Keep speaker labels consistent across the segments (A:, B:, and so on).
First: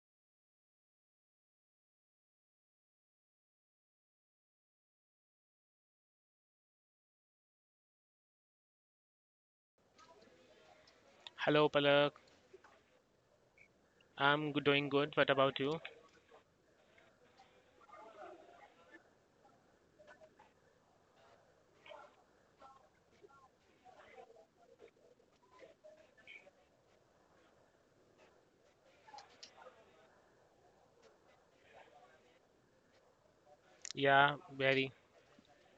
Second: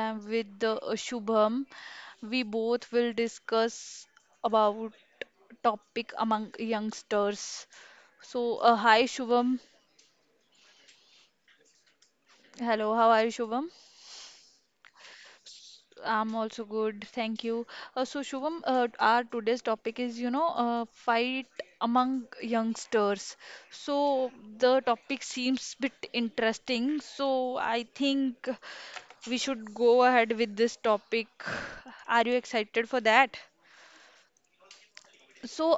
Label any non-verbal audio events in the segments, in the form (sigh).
A: I'm with Shubham. We both will discuss about topic among youngsters. Hi Shubham.
B: Hello, Palak.
A: Hello, how are you Shubham?
B: Doing good. What about you?
A: I'm also good, thank you. So Shubham, our today's topic is, fight among youngsters. So the topic seems bit interesting. So I think we should go ahead with this topic. Are you excited for that?
B: Yeah, very.
A: So,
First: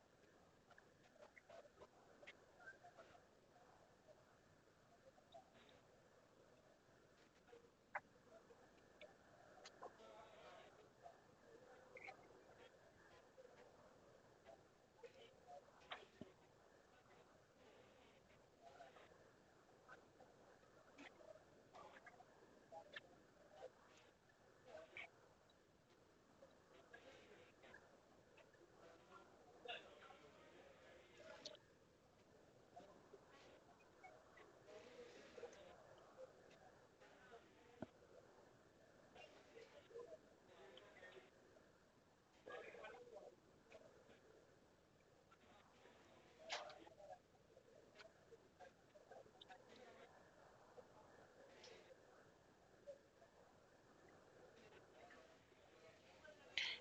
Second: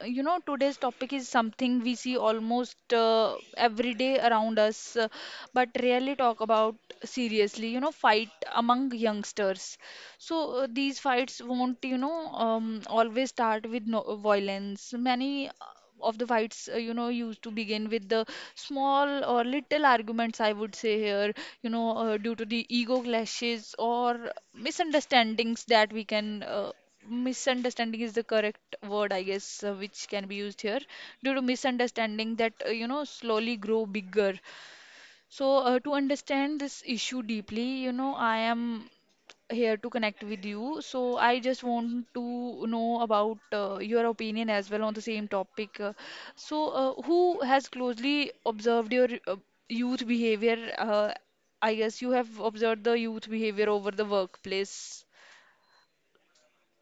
A: today's topic is something we see almost every day around us, but rarely talk about seriously, you know, fight among youngsters. These fights won't, always start with no violence. Many of the fights, used to begin with the small or little arguments, I would say here, due to the ego clashes or misunderstandings that we can misunderstanding is the correct word I guess, which can be used here due to misunderstanding that, slowly grow bigger. To understand this issue deeply, you know, I am here to connect with you, so I just want to know about your opinion as well on the same topic. Who has closely observed your youth behavior? I guess you have observed the youth behavior over the workplace.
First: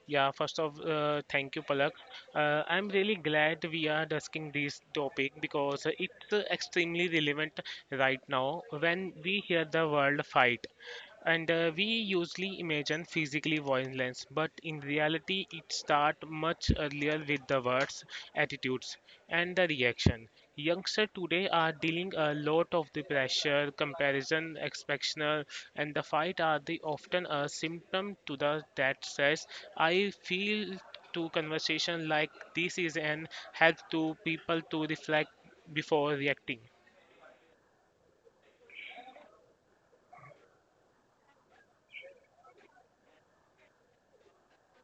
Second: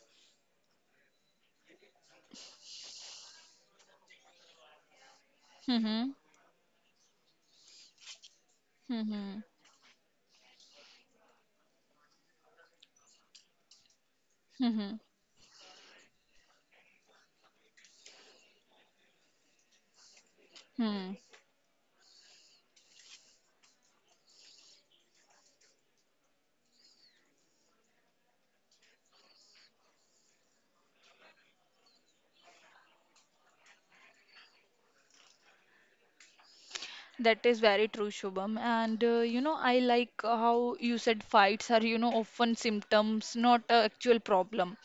B: Yeah, first of thank you, Palak. I'm really glad we are discussing this topic because
A: Mm-hmm.
B: it's extremely relevant right now when
A: Mm-hmm.
B: we hear the world fight. And We usually imagine physically violence, but in
A: Mm-hmm.
B: reality, it starts much earlier with the words, attitudes, and the reaction. Youngsters
A: Hmm,
B: today are dealing a lot of the pressure, comparison, expectation, and the fight are the often a symptom to the that says, "I feel." To conversation like this is an help to people to reflect before reacting.
A: that is very true, Shubham. And you know, I like how you said fights are, you know, often symptoms, not a actual problem.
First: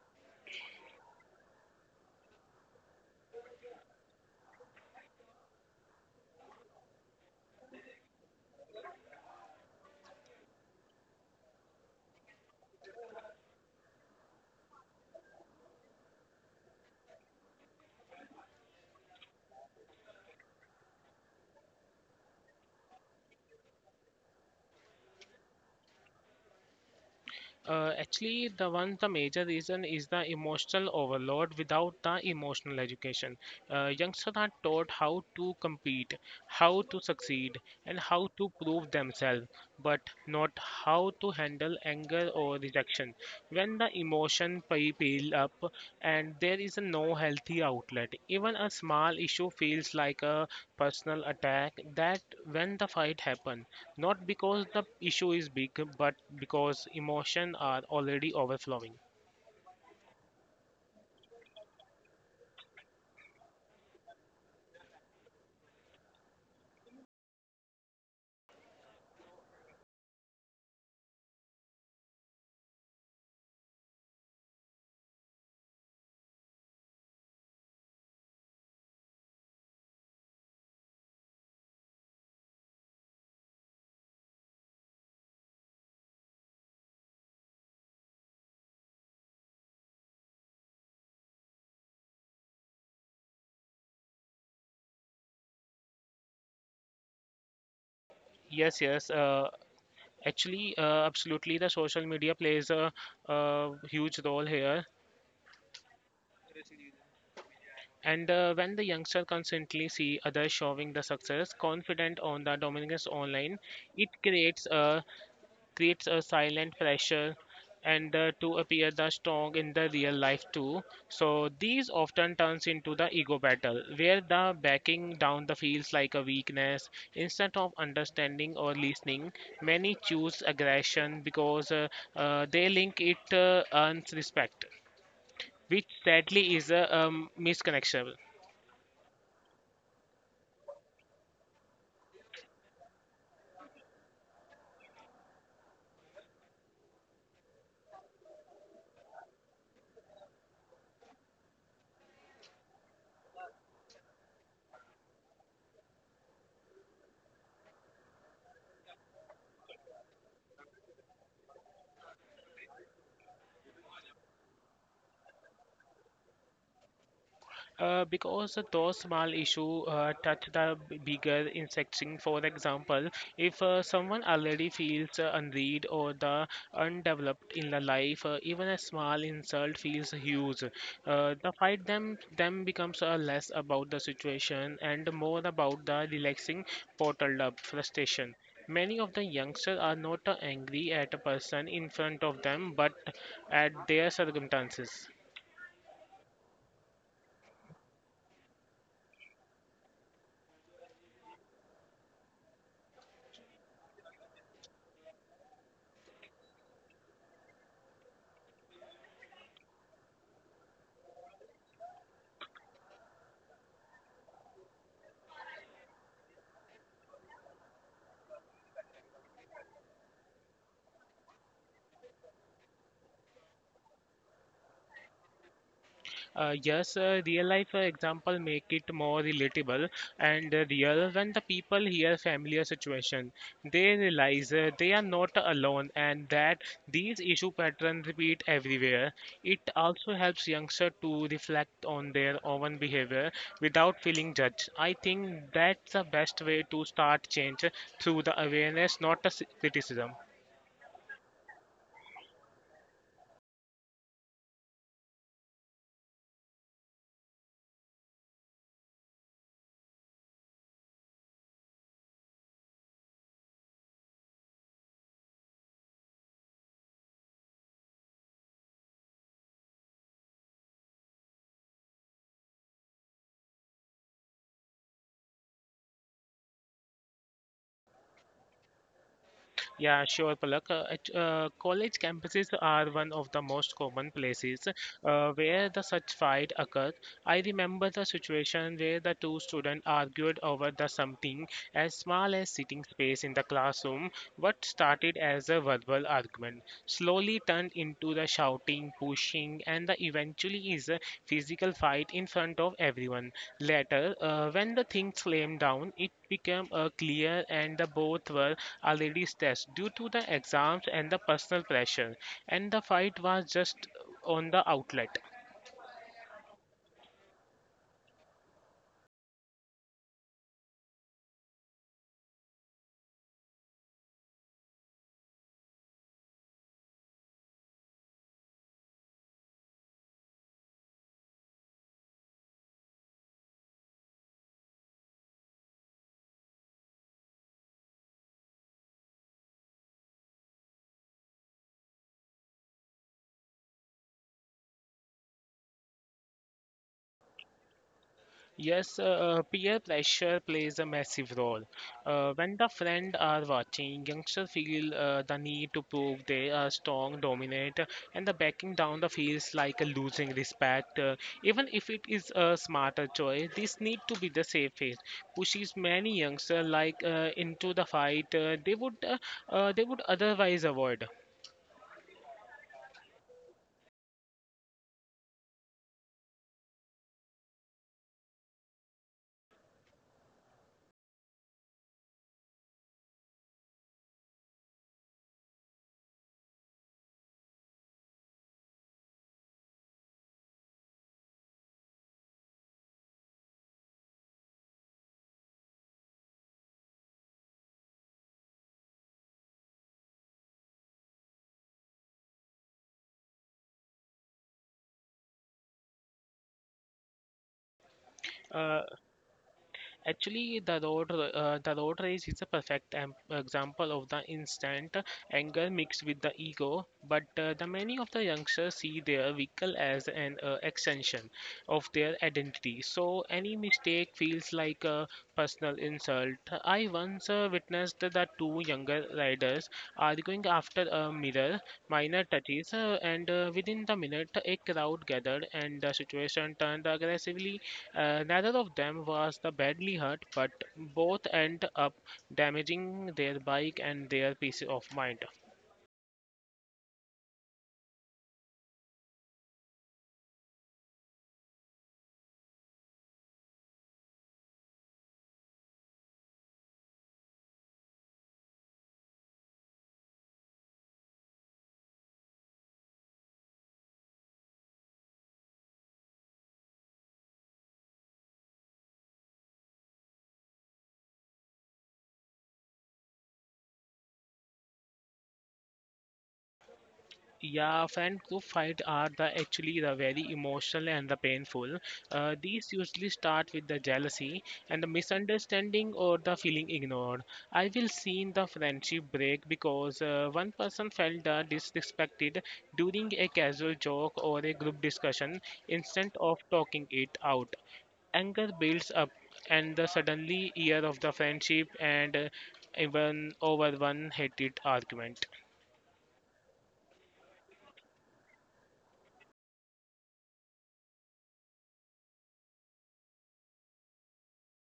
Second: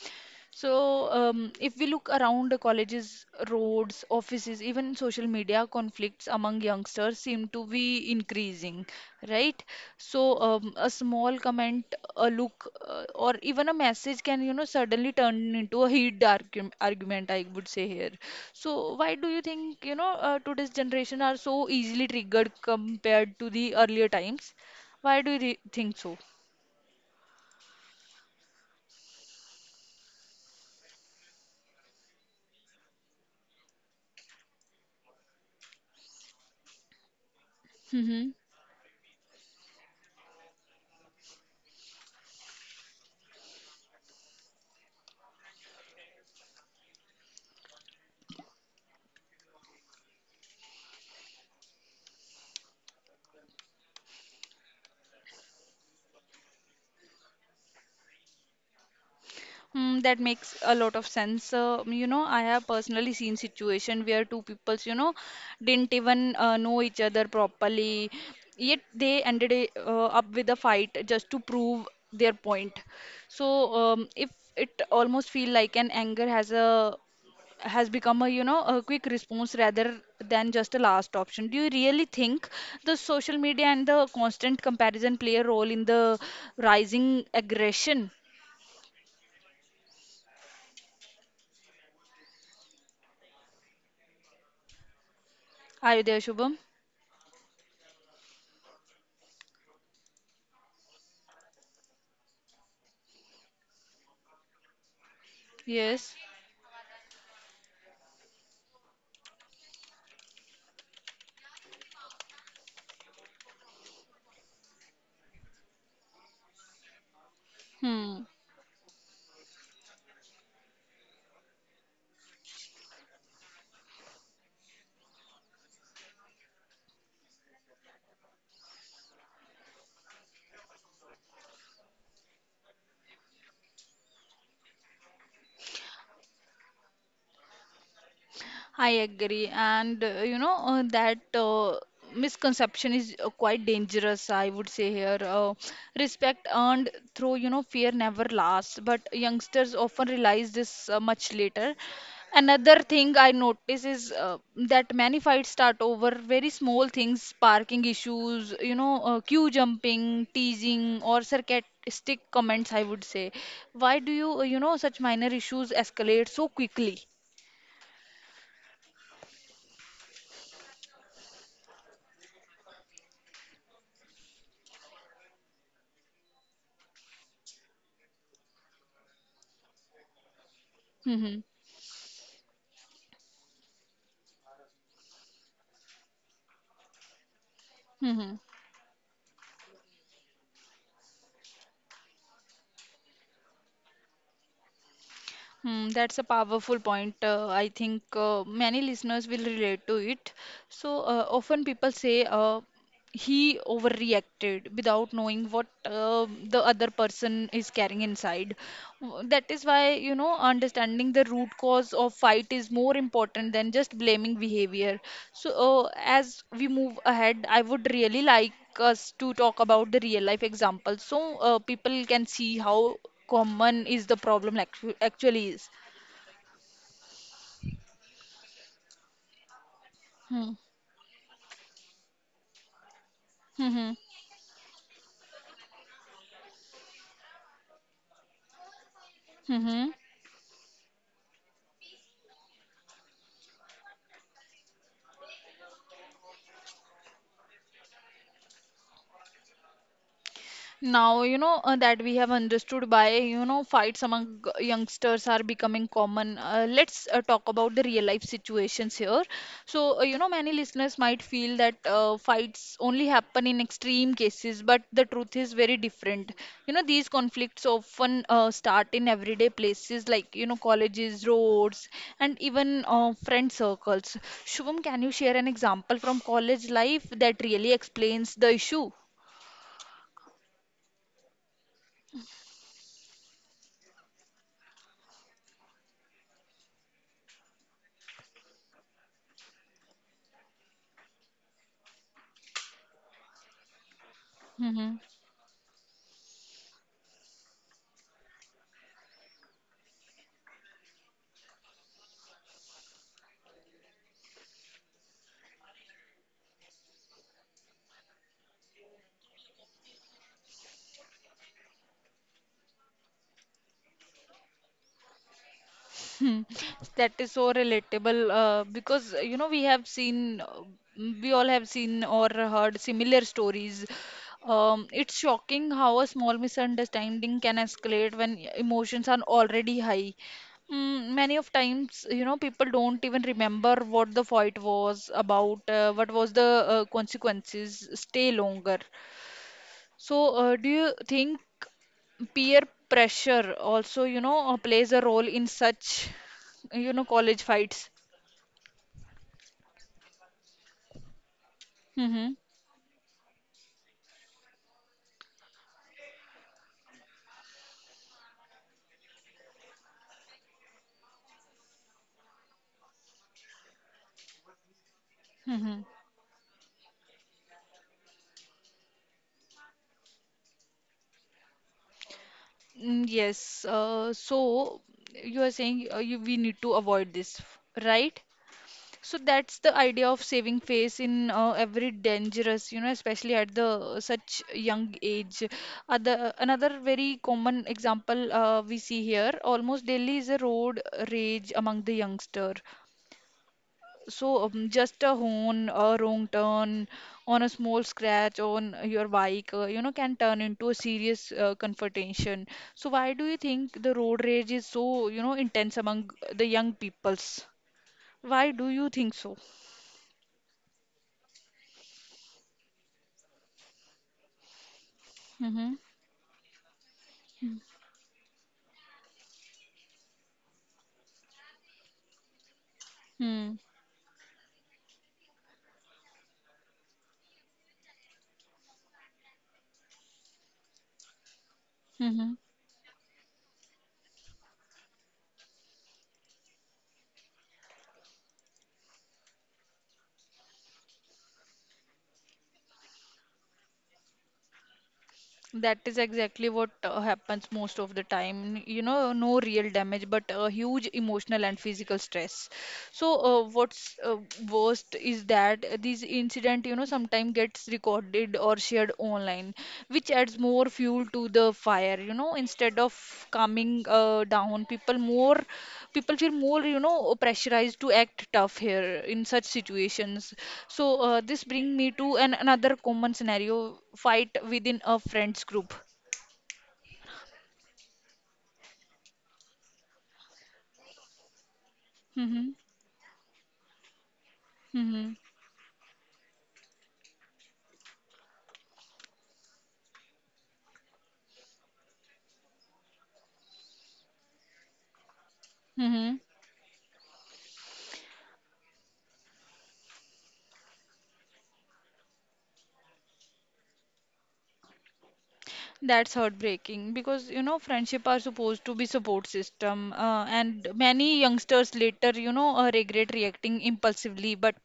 A: So, if we look around the colleges, roads, offices, even social media conflicts among youngsters seem to be increasing, right? So a small comment, a look, or even a message can, you know, suddenly turn into a heated argument, I would say here. So why do you think, today's generation are so easily triggered compared to the earlier times? Why do you think so?
B: Actually, the major reason is the emotional overload without the emotional education. Youngsters are taught how to compete, how to succeed, and how
A: Mm-hmm.
B: to prove themselves, but not how to handle anger or rejection when the pile up and there is no healthy outlet, even a small issue feels like a personal attack. That when the fight happen, not because the issue is big, but because emotion are already overflowing.
A: Mm, that makes a lot of sense. You know, I have personally seen situation where two peoples, you know, didn't even know each other properly, yet they up with a fight just to prove their point. So, if it almost feel like an anger has become, a you know, a quick response rather than just a last option. Do you really think the social media and the constant comparison play a role in the rising aggression? Are you there, Shubham?
B: Yes, actually, absolutely the social media plays a huge role here.
A: Yes.
B: And When the youngster constantly see others showing the success confident on the dominance online, it creates a silent pressure and
A: Hmm.
B: to appear the strong in the real life too. So these often turns into the ego battle where the backing down the feels like a weakness instead of understanding or listening. Many choose aggression because they link it earns respect, which sadly is a misconnection.
A: I agree, and you know that misconception is quite dangerous, I would say here. Respect earned through, you know, fear never lasts, but youngsters often realize this much later. Another thing I notice is that many fights start over very small things: parking issues, you know, queue jumping, teasing, or sarcastic comments, I would say. Why do you, you know such minor issues escalate so quickly?
B: Because those small issues touch the bigger section. For example, if someone already feels unread or the undeveloped in the life, even a small insult feels huge.
A: Hmm.
B: The fight them becomes less about the situation and more about the relaxing bottled up
A: Hmm.
B: frustration. Many of the youngsters are not angry at a person in front of them, but at their circumstances.
A: Hmm, that's a powerful point. I think many listeners will relate to it. So often people say, he overreacted without knowing what the other person is carrying inside. That is why, you know, understanding the root cause of fight is more important than just blaming behavior. so as we move ahead, I would really like us to talk about the real life examples, so people can see how common is the problem actually is.
B: Yes, real life example make it more relatable
A: Hmm.
B: and real. When the people hear familiar situation,
A: Hmm. Hmm.
B: they realize they are not alone and that these issue patterns repeat everywhere.
A: Hmm,
B: It
A: hmm.
B: also helps youngster to reflect on their own behavior without feeling judged. I think that's the best way to start change through the awareness, not the criticism.
A: Now, you know, that we have understood by, you know, fights among youngsters are becoming common. Let's talk about the real life situations here. So, you know, many listeners might feel that fights only happen in extreme cases, but the truth is very different. You know, these conflicts often start in everyday places like, you know, colleges, roads, and even friend circles. Shubham, can you share an example from college life that really explains the issue?
B: Yeah, sure, Palak. College campuses are one of the most common places where the such fight occurred. I remember the situation where the two students argued over the something as small as sitting space in the classroom. What
A: Mm-hmm.
B: started as a verbal argument slowly turned into the shouting, pushing, and the eventually is a physical fight in front of everyone. Later, when the things calmed down, it became clear and the both were already stressed due to the exams and the personal pressure, and the fight was just on the outlet.
A: (laughs) Hmm, that is so relatable because, you know, we all have seen or heard similar stories. It's shocking how a small misunderstanding can escalate when emotions are already high. Mm, many of times, you know, people don't even remember what the fight was about, what was the consequences, stay longer. So, do you think peer pressure also, plays a role in such, you know, college fights?
B: Yes, peer pressure plays a massive role.
A: Mm-hmm.
B: When the friends are watching, youngsters feel the need to prove they are strong, dominant, and the backing down the feels like a losing respect. Even if it is a smarter choice, this need to be the safest. Pushes
A: Mm-hmm.
B: many youngsters like into the fight they would otherwise avoid.
A: Mm, yes. So you are saying, we need to avoid this, right? So that's the idea of saving face in every dangerous, you know, especially at the such young age. Other Another very common example we see here, almost daily, is a road rage among the youngster. So just a horn, a wrong turn, on a small scratch on your bike, you know, can turn into a serious confrontation. So why do you think the road rage is so, you know, intense among the young peoples? Why do
B: Uh,
A: you think so?
B: Actually, the road race is a perfect example of the instant anger
A: Mm-hmm.
B: mixed with the ego. But the many of the youngsters see their vehicle as an extension of their identity. So
A: Hmm.
B: any mistake feels like a personal insult. I once witnessed the two younger riders arguing after a mirror, minor
A: Mm-hmm.
B: touches, and within the minute, a crowd gathered and the situation turned aggressively. Neither of them was the badly hurt, but both end up damaging their bike and their peace of mind.
A: That is exactly what happens most of the time. You know, no real damage, but a huge emotional and physical stress. So, what's worst is that these incident, you know, sometimes gets recorded or shared online, which adds more fuel to the fire. You know, instead of calming down, people feel more, you know, pressurized to act tough here in such situations. So this bring me to an another common scenario: fight within a friends group.
B: Yeah, fan group fight are the actually the very emotional and the painful.
A: Mm-hmm.
B: These usually start with the jealousy and the
A: Mm-hmm.
B: misunderstanding or the feeling ignored. I will see the friendship break because one person felt disrespected during a casual joke or a group discussion instead
A: Mm-hmm.
B: of talking it out. Anger builds up, and the suddenly year of the friendship and even over one heated argument.
A: That's heartbreaking because, you know, friendship are supposed to be support system, and many youngsters later, you know, regret reacting impulsively, but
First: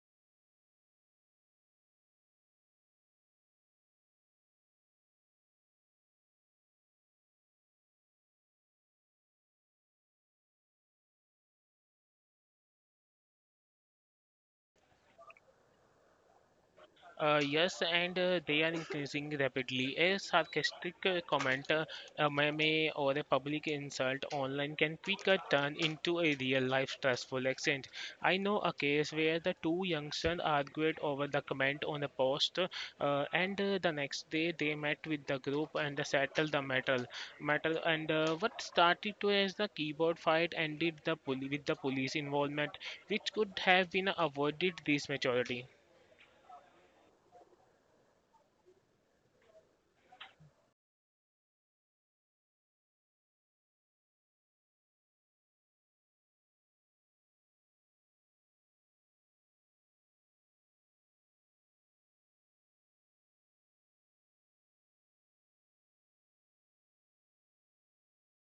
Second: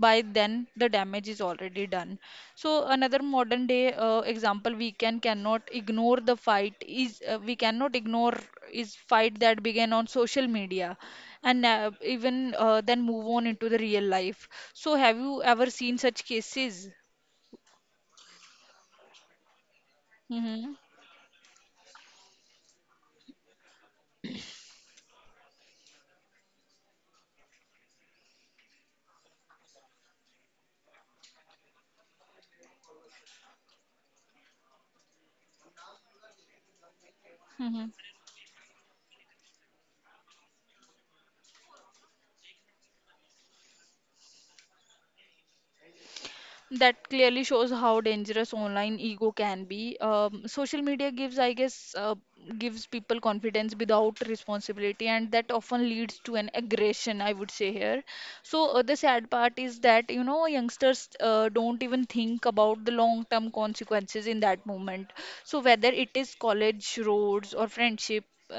A: by then the damage is already done. So another modern day example we cannot ignore is fight that began on social media and, even then move on into the real life. So have you ever seen such cases?
B: Yes, and they are increasing rapidly. A
A: Mm-hmm.
B: sarcastic comment, a meme, or a public insult online can quickly turn into a real-life stressful accident. I know a case where the two youngsters argued over the comment on a post, and the next day they met with the group and settled the matter
A: Mm-hmm.
B: and what started to as the keyboard fight ended with the police involvement, which could have been avoided this majority.
A: That clearly shows how dangerous online ego can be. Social media gives, I guess, gives people confidence without responsibility, and that often leads to an aggression, I would say here. So the sad part is that, you know, youngsters don't even think about the long-term consequences in that moment. So whether it is college, roads or friendship uh,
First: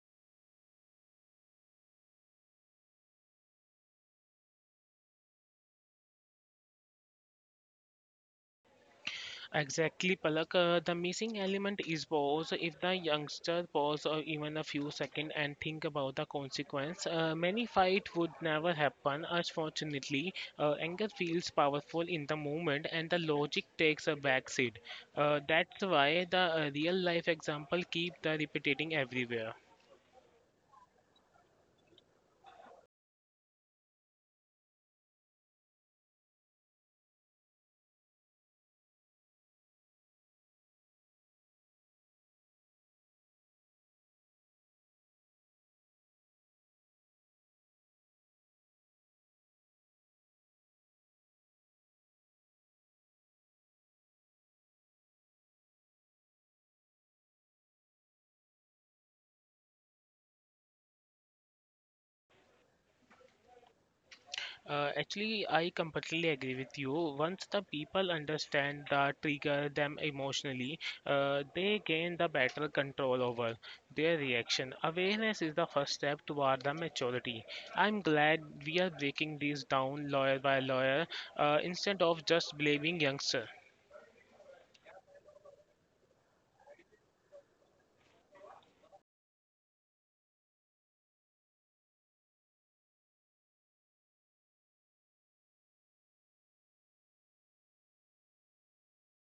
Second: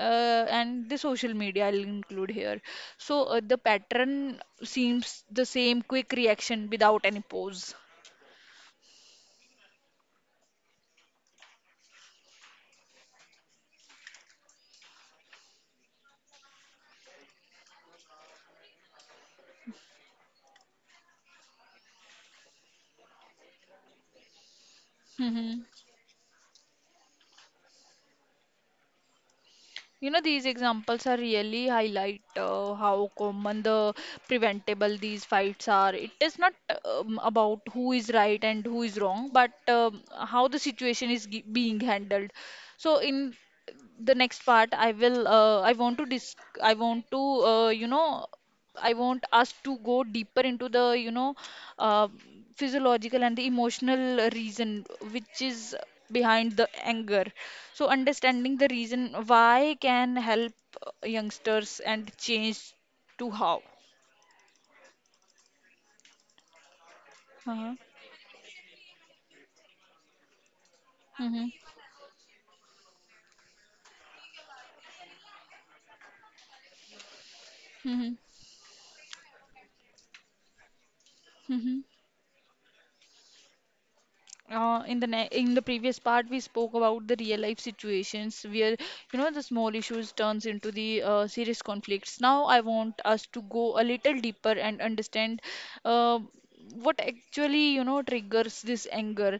A: and the social media, I'll include here. So the pattern seems the same: quick reaction without any pause.
B: Exactly, Palak. The missing element is pause. If the youngster pause or even a few seconds and think about the consequence, many fight would never happen. Unfortunately, anger feels powerful in the moment and the logic takes a backseat.
A: Mhm.
B: That's why the real life example keep the repeating everywhere.
A: You know, these examples are really highlight how common the preventable these fights are. It is not about who is right and who is wrong, but how the situation is g being handled. So in the next part, I will, I want to dis I want to, you know, I want us to go deeper into the, uh, physiological and the emotional reason which is behind the anger. So understanding the reason why can help youngsters and change to how.
B: Actually, I completely agree with you. Once the
A: Uh-huh.
B: people understand the trigger them emotionally,
A: Mm-hmm.
B: they gain the better control over their reaction. Awareness is the first step toward the maturity. I'm glad we are breaking these down lawyer by lawyer
A: Mm-hmm.
B: instead of just blaming youngsters.
A: In the previous part we spoke about the real life situations where, you know, the small issues turns into the serious conflicts. Now I want us to go a little deeper and understand uh, what actually, you know, triggers this anger,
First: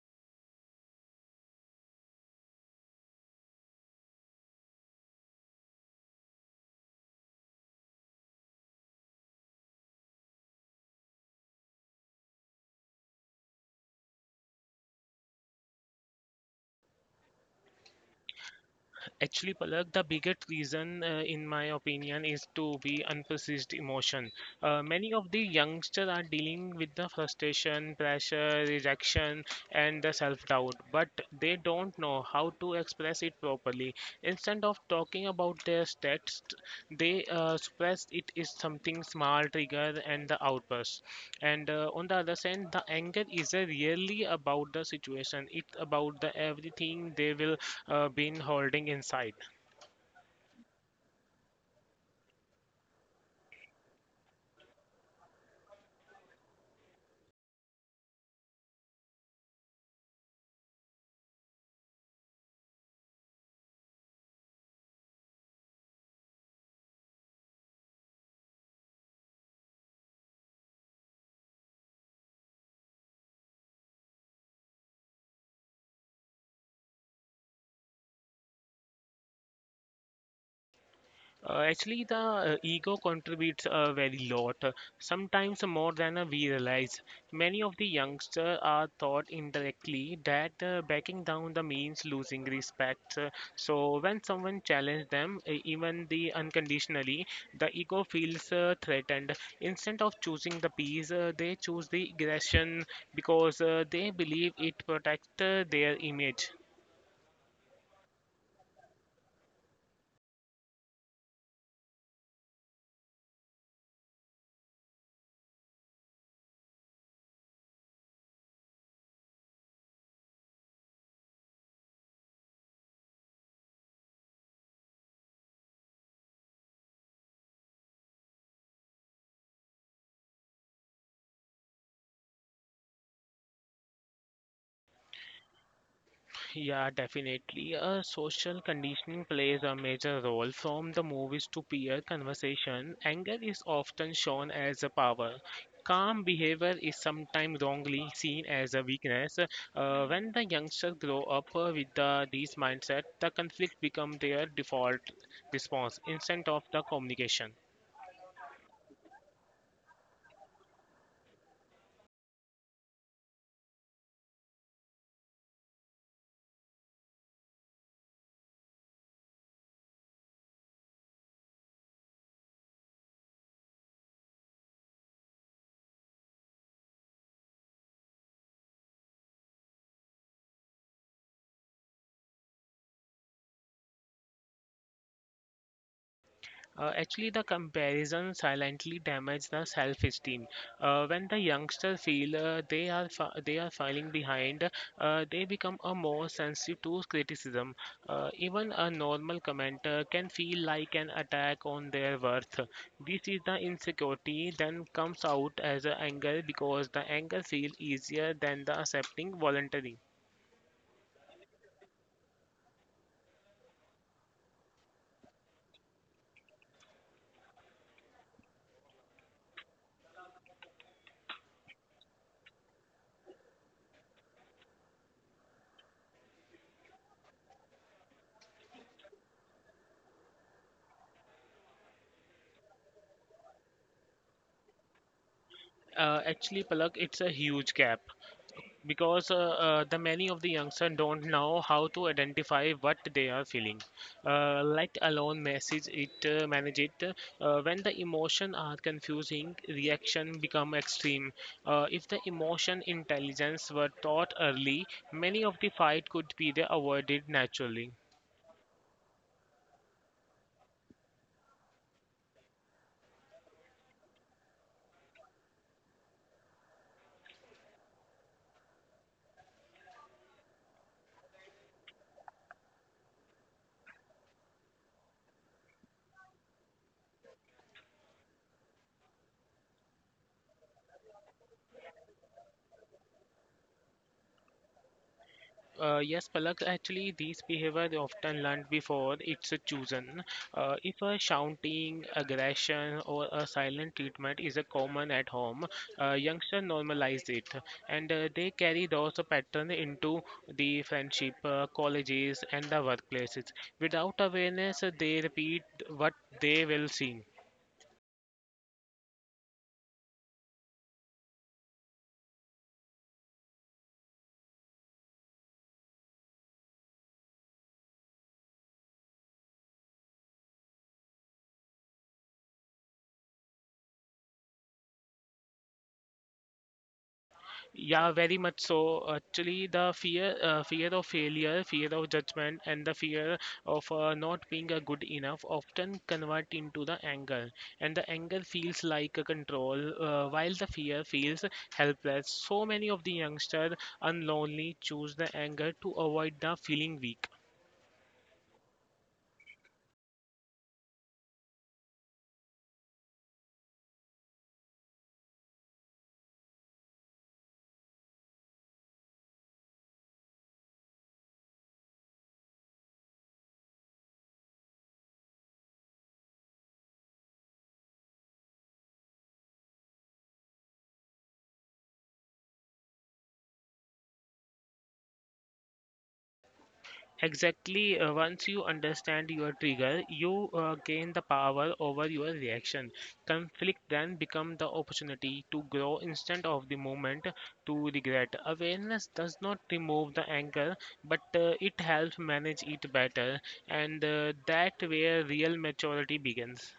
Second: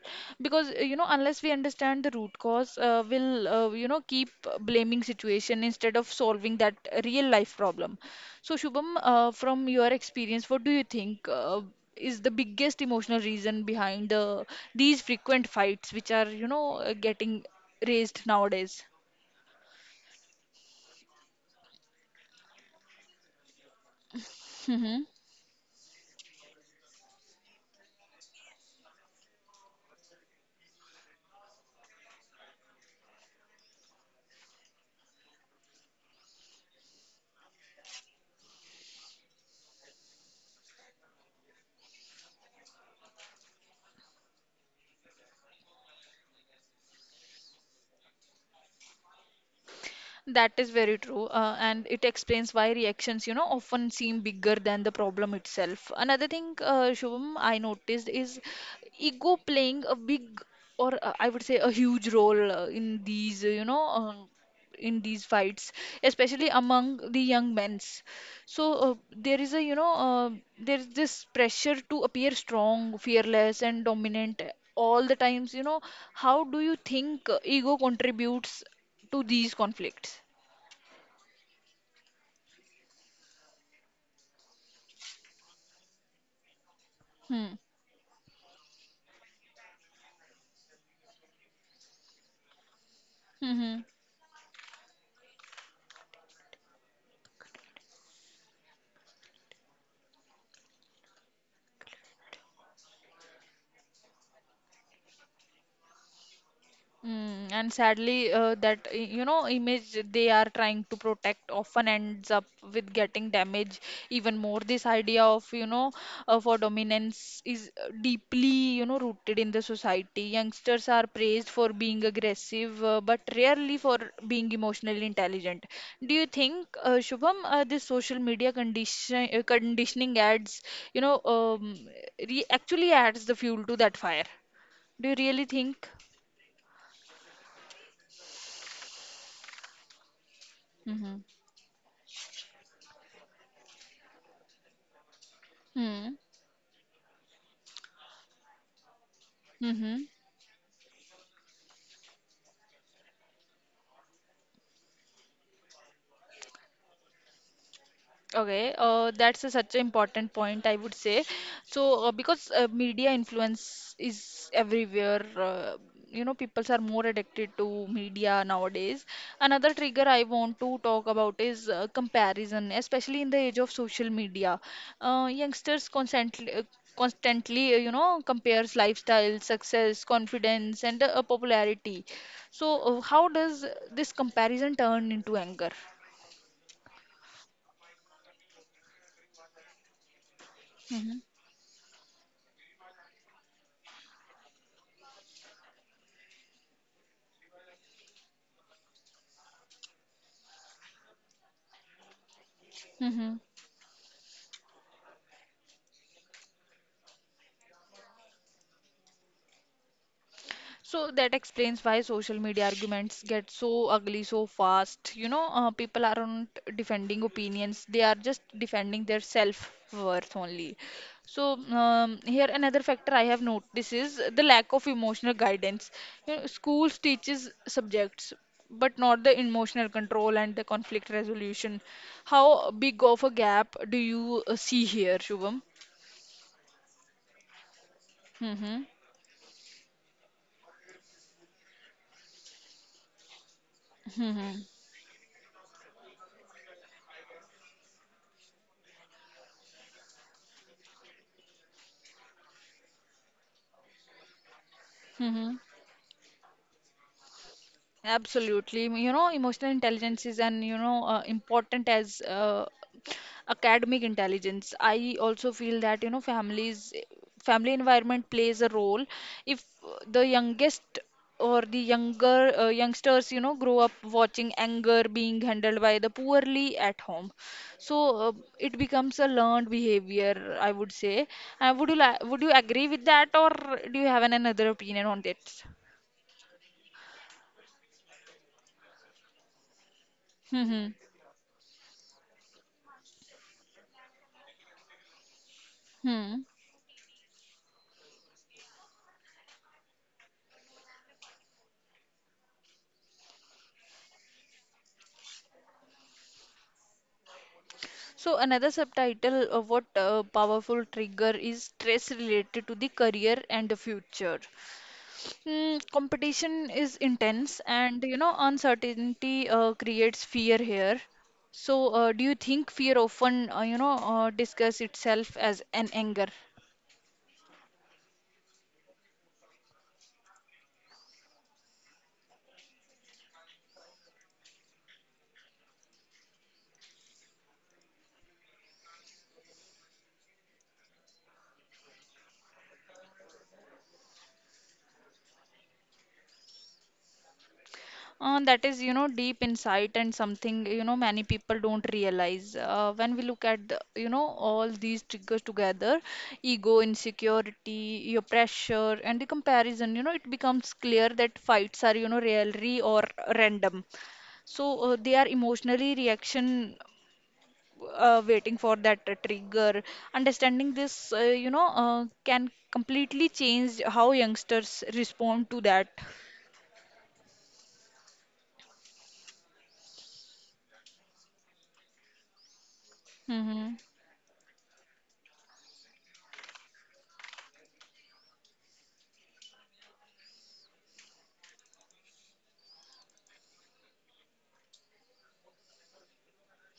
A: because you know, unless we understand the root cause, we'll, you know, keep blaming situation instead of solving that real life problem. So, Shubham, from your experience, what do you think is the biggest emotional reason behind these frequent fights, which are, getting raised nowadays?
B: Actually, Palak, the biggest reason, in my opinion, is to be unprocessed emotion.
A: Hmm.
B: Many of the youngsters are dealing with the frustration, pressure, rejection, and the self-doubt, but they don't know how to express it properly. Instead of talking about their stats, they suppress it is something small trigger and the outburst. And On the other hand, the anger is really about the situation. It's about the everything they will been holding inside.
A: That is very true, and it explains why reactions, you know, often seem bigger than the problem itself. Another thing, Shubham, I noticed is ego playing a big, or I would say a huge role in these, in these fights, especially among the young men's. So there is a, there is this pressure to appear strong, fearless, and dominant all the times. You know, how do you think ego contributes to these conflicts?
B: Actually, the ego contributes a very lot, sometimes more than we realize.
A: Hmm.
B: Many of the youngsters are taught indirectly that backing down the means losing respect.
A: Hmm. Hmm.
B: So when someone challenges them, even the unconditionally, the ego feels threatened. Instead of choosing the peace, they choose the aggression because they believe it protects their image.
A: Mm, and sadly, that you know image they are trying to protect often ends up with getting damaged even more. This idea of, you know, for dominance is deeply, you know, rooted in the society. Youngsters are praised for being aggressive, but rarely for being emotionally intelligent. Do you think, Shubham, this social media condition conditioning adds, you know re actually adds the fuel to that fire? Do you really think?
B: Yeah, definitely. Social conditioning plays a major role from the
A: Hmm.
B: movies to peer conversation. Anger is often shown as a power.
A: Hmm.
B: Calm behavior is sometimes wrongly seen as a weakness.
A: Mm-hmm.
B: When the youngsters grow up with these mindset, the conflict become their default response instead of the communication.
A: Okay. That's a, such an important point, I would say. So, because media influence is everywhere, you know, people are more addicted to media nowadays. Another trigger I want to talk about is comparison, especially in the age of social media. Youngsters constantly compares lifestyle, success, confidence, and popularity. So, how does this comparison turn into anger?
B: Actually, the comparison silently damages the self-esteem.
A: Mm-hmm.
B: When the youngsters feel they are falling behind, they become a more sensitive to criticism. Even a normal comment can feel like an attack on their worth. This
A: hmm
B: is the insecurity then comes out as a anger because the anger feels easier than the accepting voluntary.
A: So that explains why social media arguments get so ugly so fast. People aren't defending opinions, they are just defending their self-worth only. So, here another factor I have noticed is the lack of emotional guidance. You know, schools teaches subjects, but not the emotional control and the conflict resolution. How big of a gap do you see here, Shubham?
B: Actually, Palak, it's a huge gap.
A: Mm-hmm.
B: Because the many of the youngsters don't know how to identify what they are feeling,
A: Mm-hmm.
B: let alone message it manage it. When the emotion are confusing, reaction become extreme. If the emotion intelligence were taught early, many
A: Mm-hmm.
B: of the fight could be the avoided naturally.
A: Absolutely. Emotional intelligence is important as academic intelligence. I also feel that, you know, family environment plays a role. If the youngest the younger youngsters, you know, grow up watching anger being handled by the poorly at home, so uh, it becomes a learned behavior, I would say. Would you agree with that, or do you have another opinion on that?
B: Yes, Palak, actually, these behavior they often learned before it's a chosen.
A: (laughs) Hmm.
B: If a shouting, aggression, or a silent treatment is a common at home,
A: Hmm.
B: youngsters normalize it, and they carry those patterns into the friendship, colleges, and the workplaces. Without awareness, they repeat what they will see.
A: So another subtitle of what powerful trigger is stress related to the career and the future. Mm, competition is intense, and you know uncertainty creates fear here. So do you think fear often discuss itself as an anger?
B: Yeah, very much so. Actually, the fear of failure, fear of judgment, and the fear of not being a good enough often convert into the anger. And the anger feels like a control, while the fear feels helpless. So many of the youngsters unlonely choose the anger to avoid the feeling weak.
A: That is, you know, deep insight and something, you know, many people don't realize. When we look at, you know, all these triggers together, ego, insecurity, your pressure, and the comparison, you know, it becomes clear that fights are, you know, really or random. So they are emotionally reaction waiting for that trigger. Understanding this, can completely change how youngsters respond to that.
B: Exactly, once you understand your trigger, you gain the power over your reaction.
A: Mm-hmm.
B: Conflict then become the opportunity to grow instead of the moment to regret. Awareness does not remove the anger, but it helps manage it better, and that where real maturity begins.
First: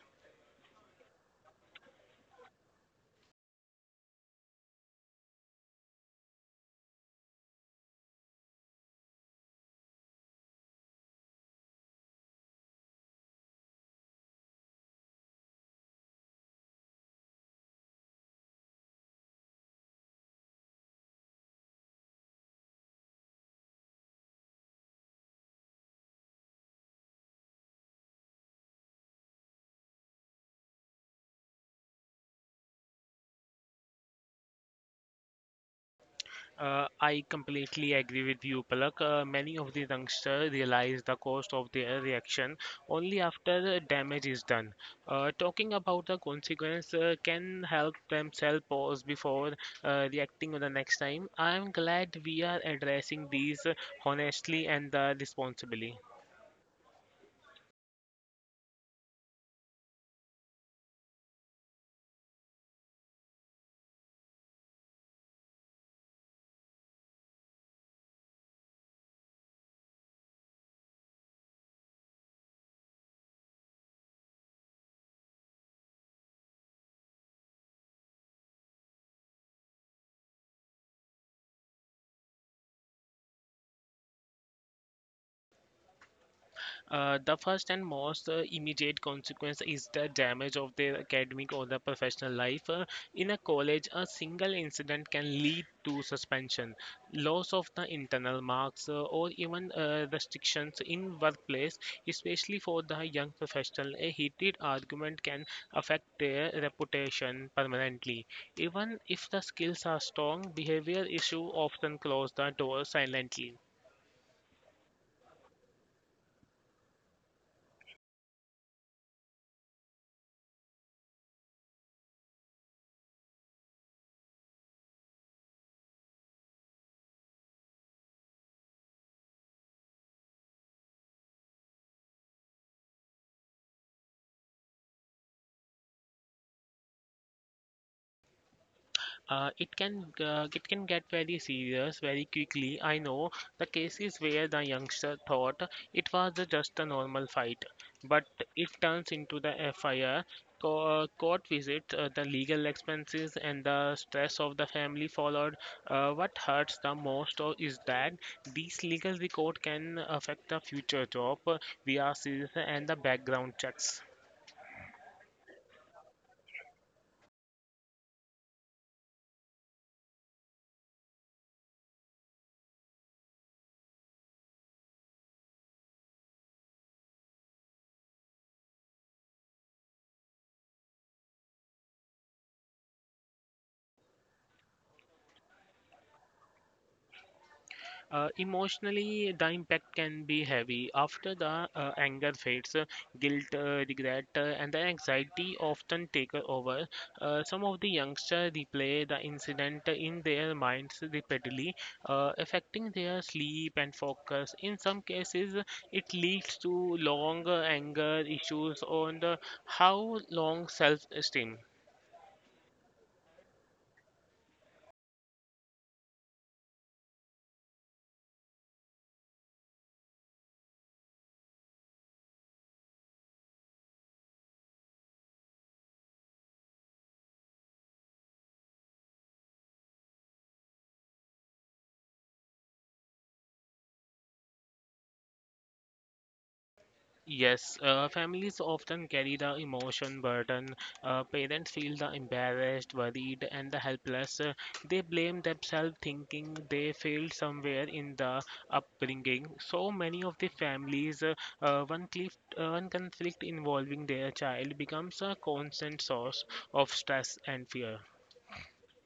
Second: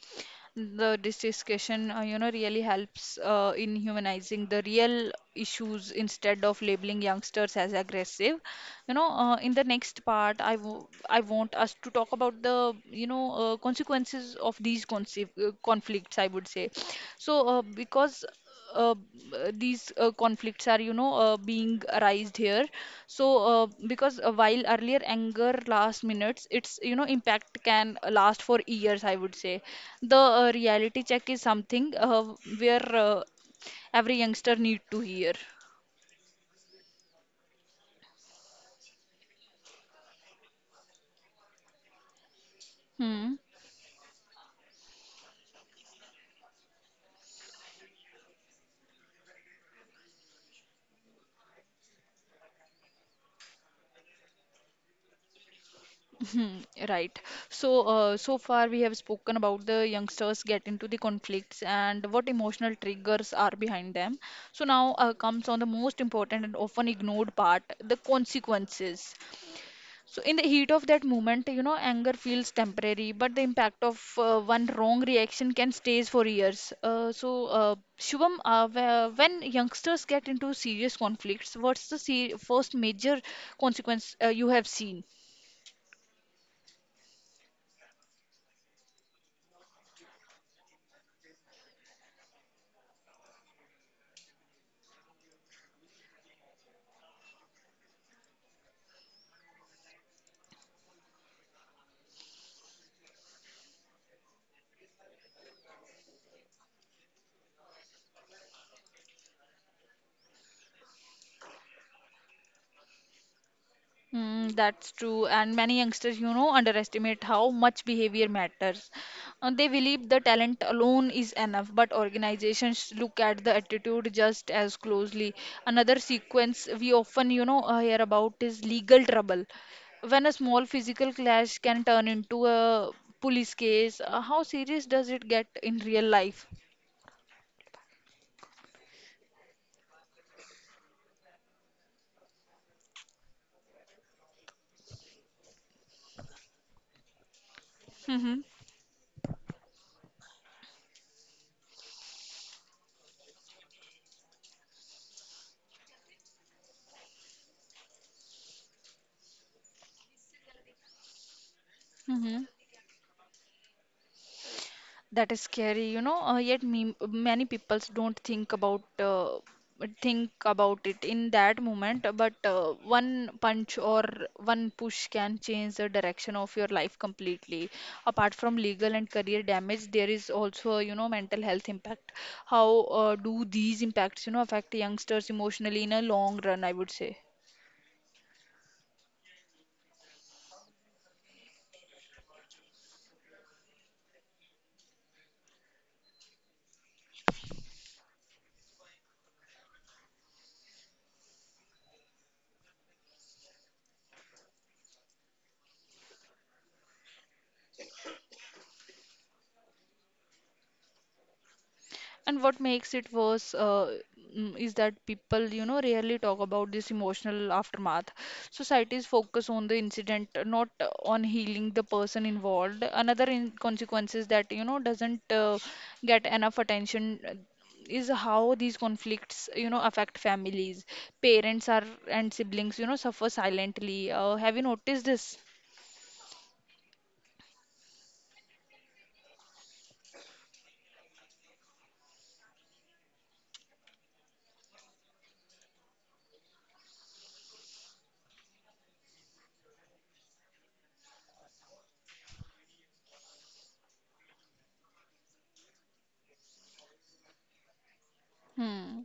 A: The this discussion, really helps in humanizing the real issues instead of labeling youngsters as aggressive. In the next part, I want us to talk about the, consequences of these conflicts, I would say. So, because uh, these conflicts are, being arised here. So, because while earlier anger lasts minutes, its, you know, impact can last for years, I would say. The reality check is something where every youngster need to hear.
B: I completely agree with you, Palak. Many of the youngsters realize the cost of their reaction only
A: Hmm.
B: after the damage is done. Talking about the consequence can help themselves pause before reacting on the next time. I am glad we are addressing these honestly and responsibly.
A: Hmm. Right. So, so far we have spoken about the youngsters get into the conflicts and what emotional triggers are behind them. So now comes on the most important and often ignored part, the consequences. So, in the heat of that moment, you know, anger feels temporary, but the impact of one wrong reaction can stays for years. So, Shubham, when youngsters get into serious conflicts, what's the se first major consequence you have seen?
B: The first and most immediate consequence is the damage of their academic or the professional life. In a college, a single incident can lead to suspension, loss of the internal marks, or even restrictions in workplace, especially for the young professional. A heated argument can affect their reputation permanently. Even if the skills are strong, behavior issue often close the door silently.
A: Mm, that's true, and many youngsters, you know, underestimate how much behavior matters. They believe the talent alone is enough, but organizations look at the attitude just as closely. Another sequence we often, hear about is legal trouble. When a small physical clash can turn into a police case, how serious does it get in real life?
B: It can it can get very serious very quickly. I know the cases where the youngster thought just a normal fight, but
A: Mm-hmm.
B: it turns into the FIR. Co- Court visit, the legal expenses, and the stress of the family followed. What hurts the most or is that these legal record can affect the future job,
A: Mm-hmm.
B: VRCs, and the background checks.
A: That is scary, you know. Yet me, many people don't think about it in that moment. But one punch or one push can change the direction of your life completely. Apart from legal and career damage, there is also you know mental health impact. How do these impacts you know affect youngsters emotionally in a long run? I would say.
B: Emotionally, the impact can be heavy. After the anger fades, guilt, regret, and the anxiety often take over. Some of the youngsters replay the incident in their minds repeatedly, affecting their sleep and focus. In some cases, it leads to long anger issues on the how long self-esteem.
A: And what makes it worse is that people, you know, rarely talk about this emotional aftermath. Societies focus on the incident, not on healing the person involved. Another in consequences that, you know, doesn't get enough attention is how these conflicts, you know, affect families. Parents are and siblings, you know, suffer silently. Have you noticed this?
B: Yes, families often carry the emotion burden. Parents feel the embarrassed, worried, and the helpless. They blame themselves, thinking they failed somewhere in the upbringing. So many of the families, one, cliff, one conflict involving their child becomes a constant source of stress and fear.
A: Hmm.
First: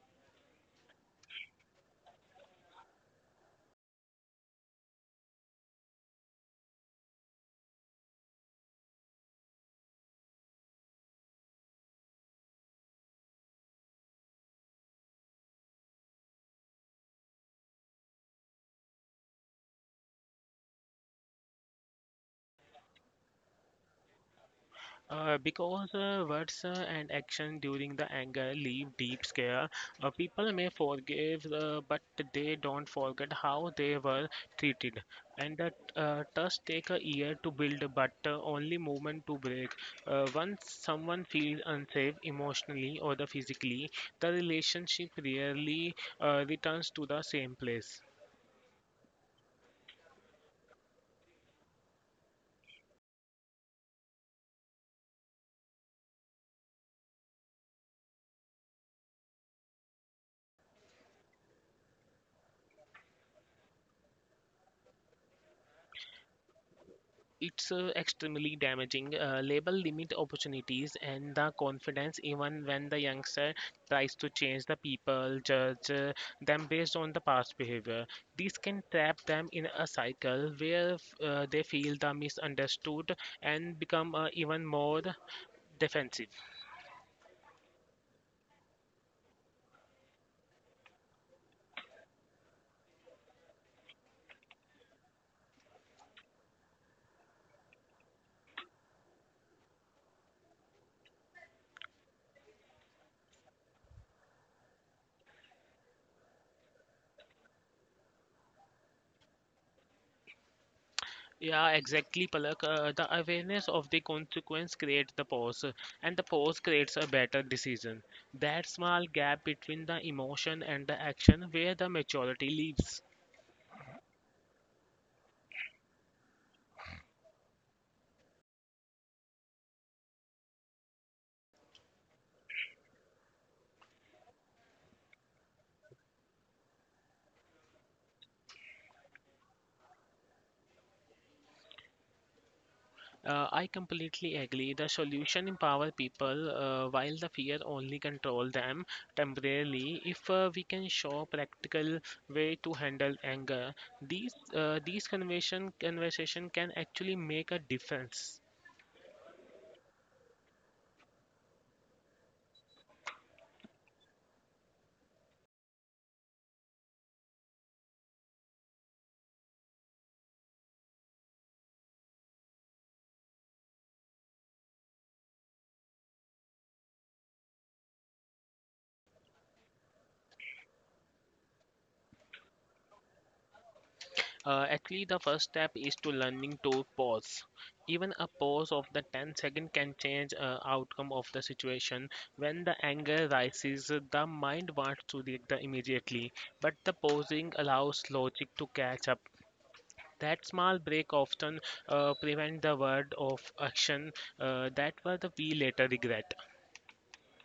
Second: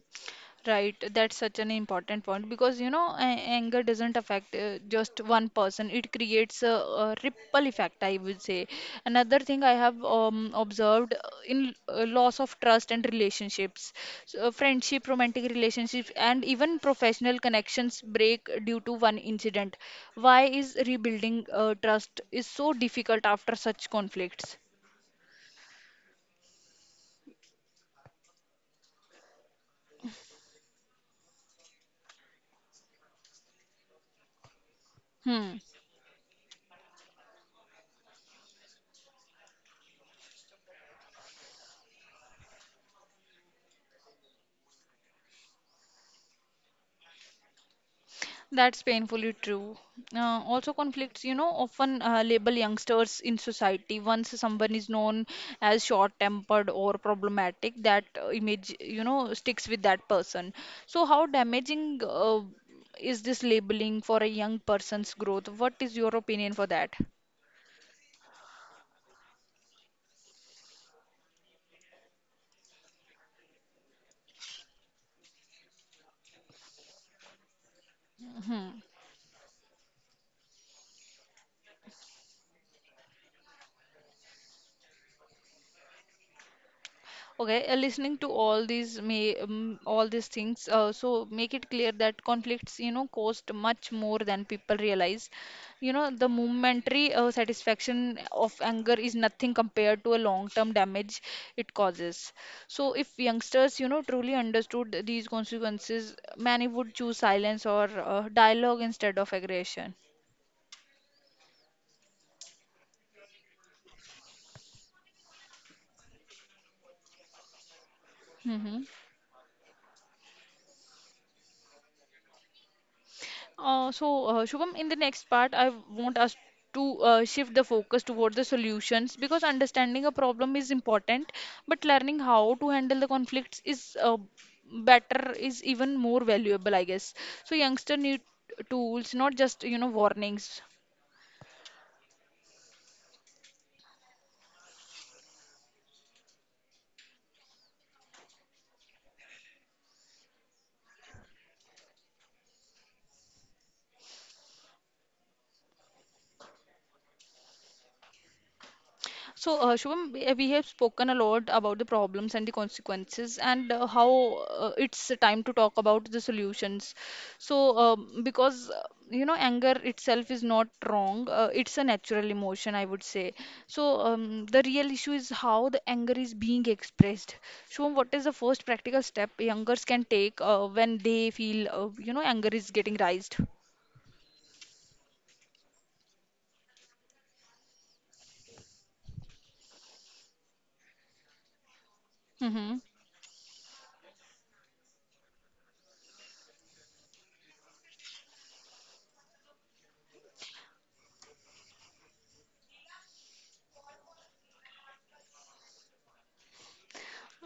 A: Right, that's such an important point because you know, anger doesn't affect just one person. It creates a ripple effect, I would say. Another thing I have observed in loss of trust and relationships, so, friendship, romantic relationships, and even professional connections break due to one incident. Why is rebuilding trust is so difficult after such conflicts?
B: Because words and action during the anger leave deep scare, people may forgive, but they don't forget how they were treated.
A: Hmm.
B: And that trust take a year to build, but only moment to break. Once someone feels unsafe emotionally or the physically, the relationship rarely returns to the same place.
A: That's painfully true. Also, conflicts, you know, often label youngsters in society. Once someone is known as short-tempered or problematic, that image, you know, sticks with that person. So, how damaging is this labeling for a young person's growth? What is your opinion for that?
B: It's extremely damaging. Label limit opportunities and the confidence, even when the youngster tries to change the people, judge them based on the past behavior. This
A: Mhm.
B: can trap them in a cycle where they feel the misunderstood and become even more defensive.
A: Okay, listening to all these may all these things, so make it clear that conflicts, you know, cost much more than people realize. You know, the momentary satisfaction of anger is nothing compared to a long-term damage it causes. So, if youngsters, you know, truly understood these consequences, many would choose silence or dialogue instead of aggression.
B: Yeah, exactly, Palak. The awareness of the consequence creates the pause, and the pause creates a better decision. That
A: Mm-hmm.
B: small gap between the emotion and the action where the maturity lives.
A: So, Shubham, in the next part, I want us to shift the focus toward the solutions because understanding a problem is important, but learning how to handle the conflicts is is even more valuable, I guess. So, youngster need tools, not just, you know, warnings.
B: I completely agree. The solution empower people while the fear only control them temporarily. If we can show practical way to handle anger, these conversation can actually make a difference.
A: So, Shubham, we have spoken a lot about the problems and the consequences, and how it's time to talk about the solutions. So, because you know, anger itself is not wrong, it's a natural emotion, I would say. So, the real issue is how the anger is being expressed. Shubham, what is the first practical step youngers can take when they feel, anger is getting raised?
B: Actually, the first step is to learning to pause. Even a pause of the 10-second can change outcome of the situation. When the
A: Mm-hmm.
B: anger rises, the mind wants to react immediately, but the pausing allows logic to catch up. That small break often prevent the word of action that were the we later regret.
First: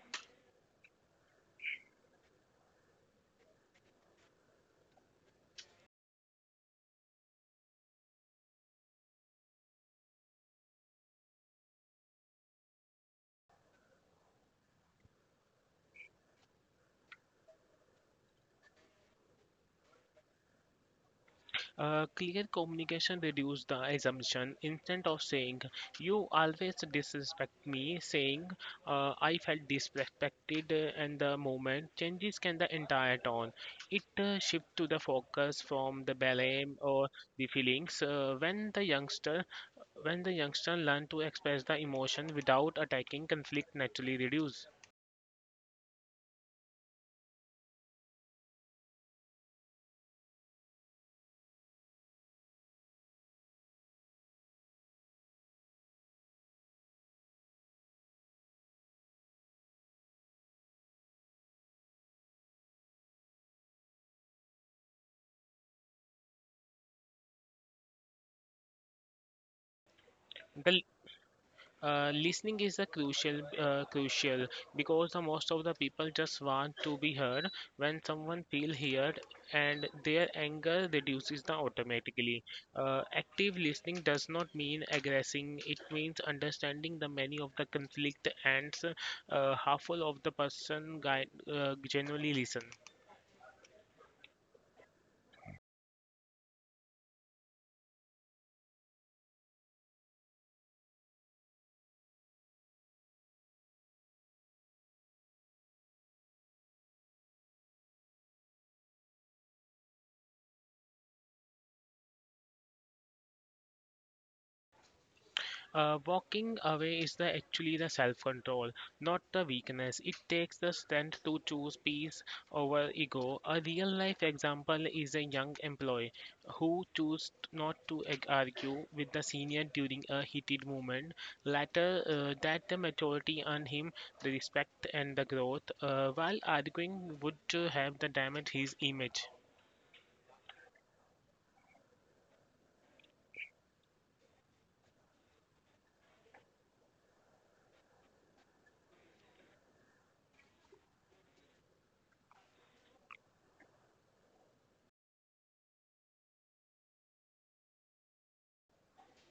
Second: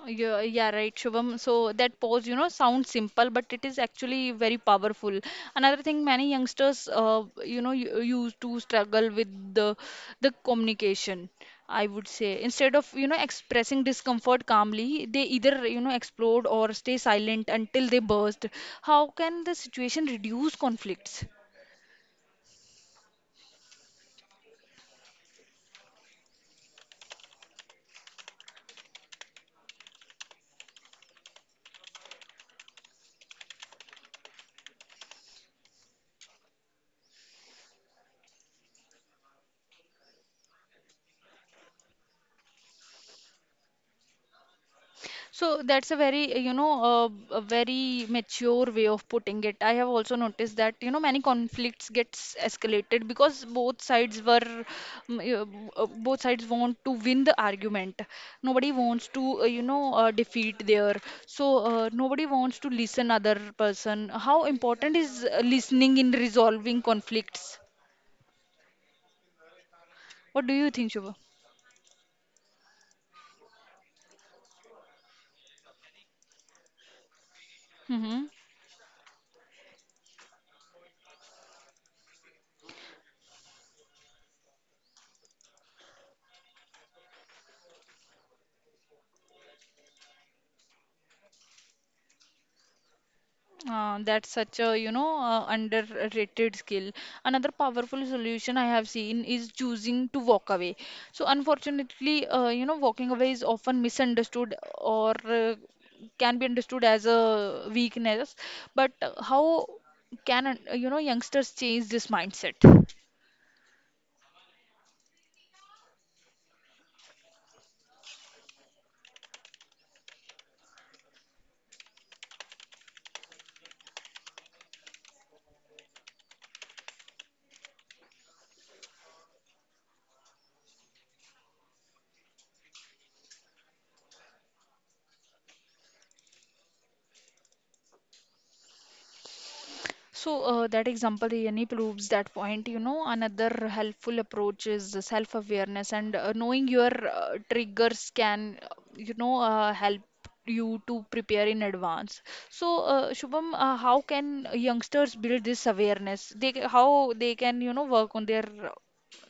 A: Yeah, yeah, right, Shubham. So that pose, you know, sounds simple, but it is actually very powerful. Another thing, many youngsters, used to struggle with the the communication. I would say instead of you know expressing discomfort calmly, they either you know explode or stay silent until they burst. How can the situation reduce conflicts?
B: Clear communication reduces the assumption. Instead of saying, you always disrespect me, saying, I felt disrespected, and the moment changes can the entire tone. It shifts to the focus from the blame or the feelings. When the youngster learn to express the emotion without attacking, conflict naturally reduces.
A: So that's a very, a very mature way of putting it. I have also noticed that, you know, many conflicts gets escalated because both sides were, both sides want to win the argument. Nobody wants to, defeat their. So nobody wants to listen other person. How important is listening in resolving conflicts? What do you
B: The
A: think, Shubha?
B: Listening is a crucial, crucial because the most of the people just want to be heard. When
A: Mm-hmm.
B: someone feel heard and their anger reduces the automatically. Active listening does not mean aggressing. It means understanding the many of the conflict and half of the person guy, genuinely listen.
A: That's such a, underrated skill. Another powerful solution I have seen is choosing to walk away. So, unfortunately, walking away is often misunderstood or can be understood as a weakness. But you know, youngsters change this mindset?
B: Walking away is the actually the self-control, not the weakness. It takes the strength to choose peace over ego. A real-life example is a young employee who chose not to argue with the senior during a heated moment. Later, that the maturity earned him the respect and the growth, while arguing would have the damage his image.
A: So, that example really proves that point. You know, another helpful approach is self awareness, and knowing your triggers can, help you to prepare in advance. So, Shubham, how can youngsters build this awareness? How they can, you know, work on their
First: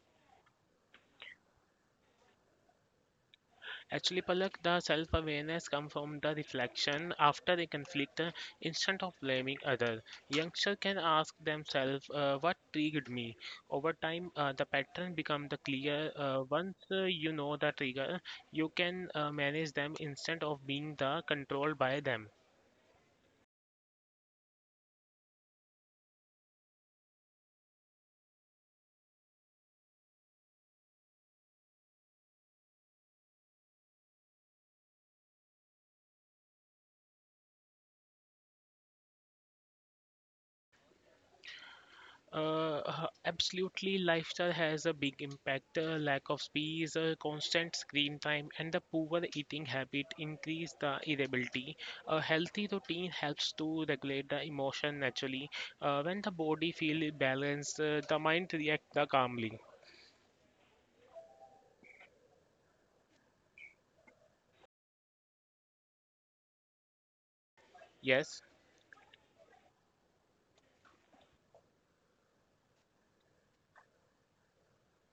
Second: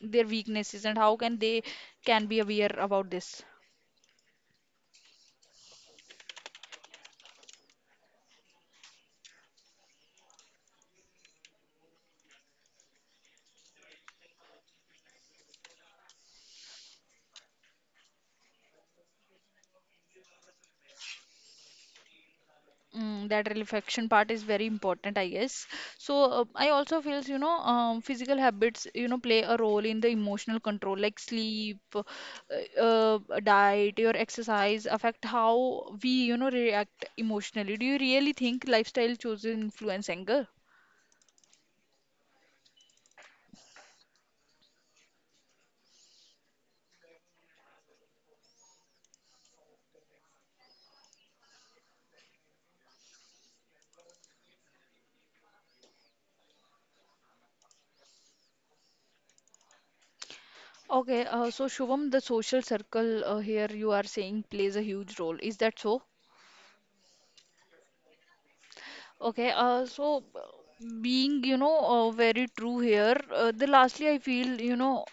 A: their weaknesses, and how can they can be aware about this?
B: Actually, Palak, the self-awareness comes from the reflection after a conflict instead of blaming others. Youngsters can ask themselves, what triggered me? Over time, the pattern becomes the clear. Once you know the trigger, you can manage them instead of being the controlled by them.
A: Mm, that reflection part is very important, I guess. So I also feels you know physical habits you know play a role in the emotional control, like sleep, diet, your exercise affect how we you know react emotionally. Do you really think lifestyle choices influence anger?
B: Absolutely, lifestyle has a big impact. Lack of space, constant screen time, and the poor eating habit increase the irritability. A healthy routine helps to regulate the emotion naturally. When the body feels balanced, the mind reacts calmly.
A: Okay, so Shubham, the social circle here you are saying plays a huge role. Is that so?
B: Yes.
A: Okay, so, being, very true here, the lastly I feel,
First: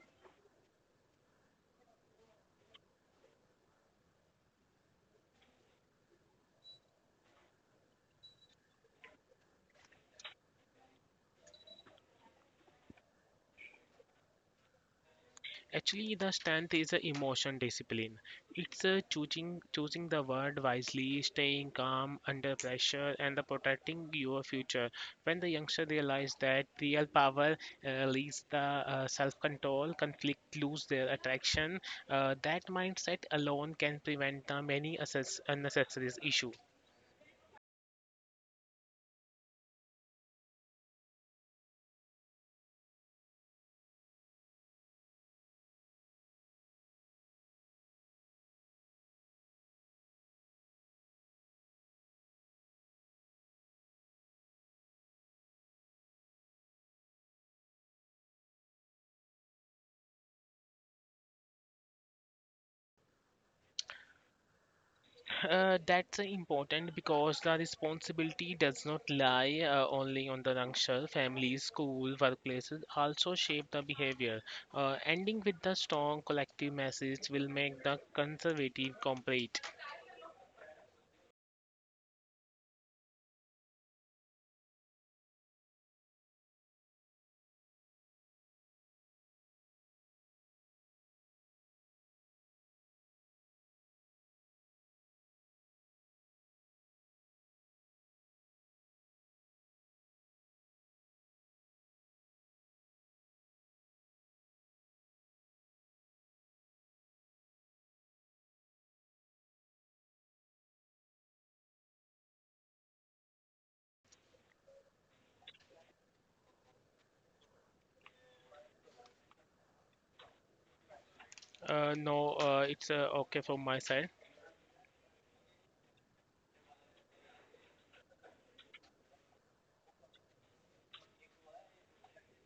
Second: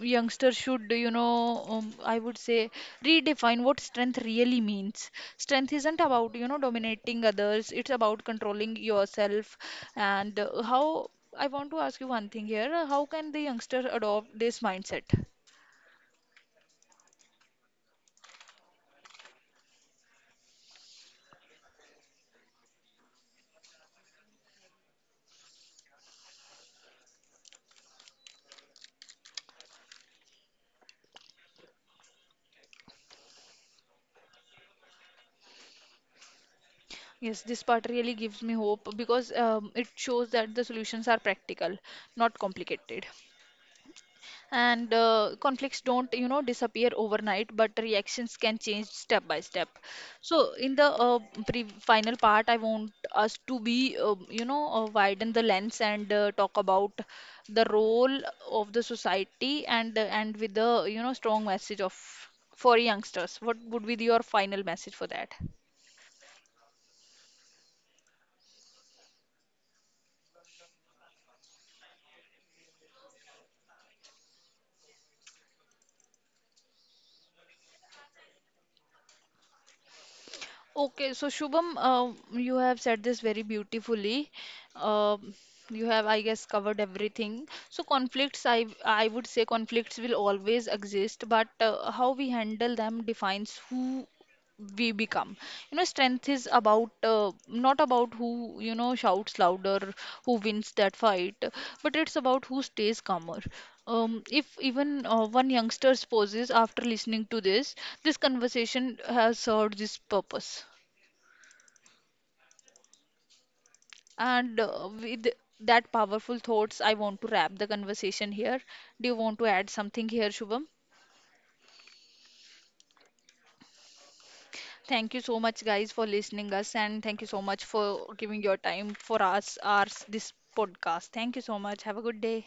A: youngsters should, I would say redefine what strength really means. Strength isn't about, you know, dominating others, it's about controlling yourself. And I want to ask you one thing here, how can the youngster adopt this mindset?
B: Actually, the strength is a emotion discipline. It's a choosing the word wisely, staying calm under pressure, and the protecting your future. When the youngster realize that real power leads the self-control, conflict lose their attraction. That mindset alone can prevent the many unnecessary issues.
A: Yes, this part really gives me hope because it shows that the solutions are practical, not complicated. And conflicts don't you know disappear overnight, but reactions can change step by step. So in the pre final part, I want us to be widen the lens and talk about the role of the society, and with the you know strong message of for youngsters, what would be your final message for that?
B: That's important because the responsibility does not lie only on the youngster. Families, school, workplaces also shape the behavior. Ending with the strong collective message will make the conservative complete.
A: Okay, so Shubham, you have said this very beautifully. Uh, you have, I guess, covered everything. So conflicts, I would say conflicts will always exist, but how we handle them defines who we become. You know, strength is about not about who you know shouts louder, who wins that fight, but it's about who stays calmer. If even one youngster poses after listening to this, this conversation has served this purpose. And with that powerful thoughts, I want to wrap the conversation here. Do you want to add something here, Shubham?
B: No, it's okay from my side.
A: Thank you so much, guys, for listening us, and thank you so much for giving your time for us, ours, this podcast. Thank you so much. Have a good day.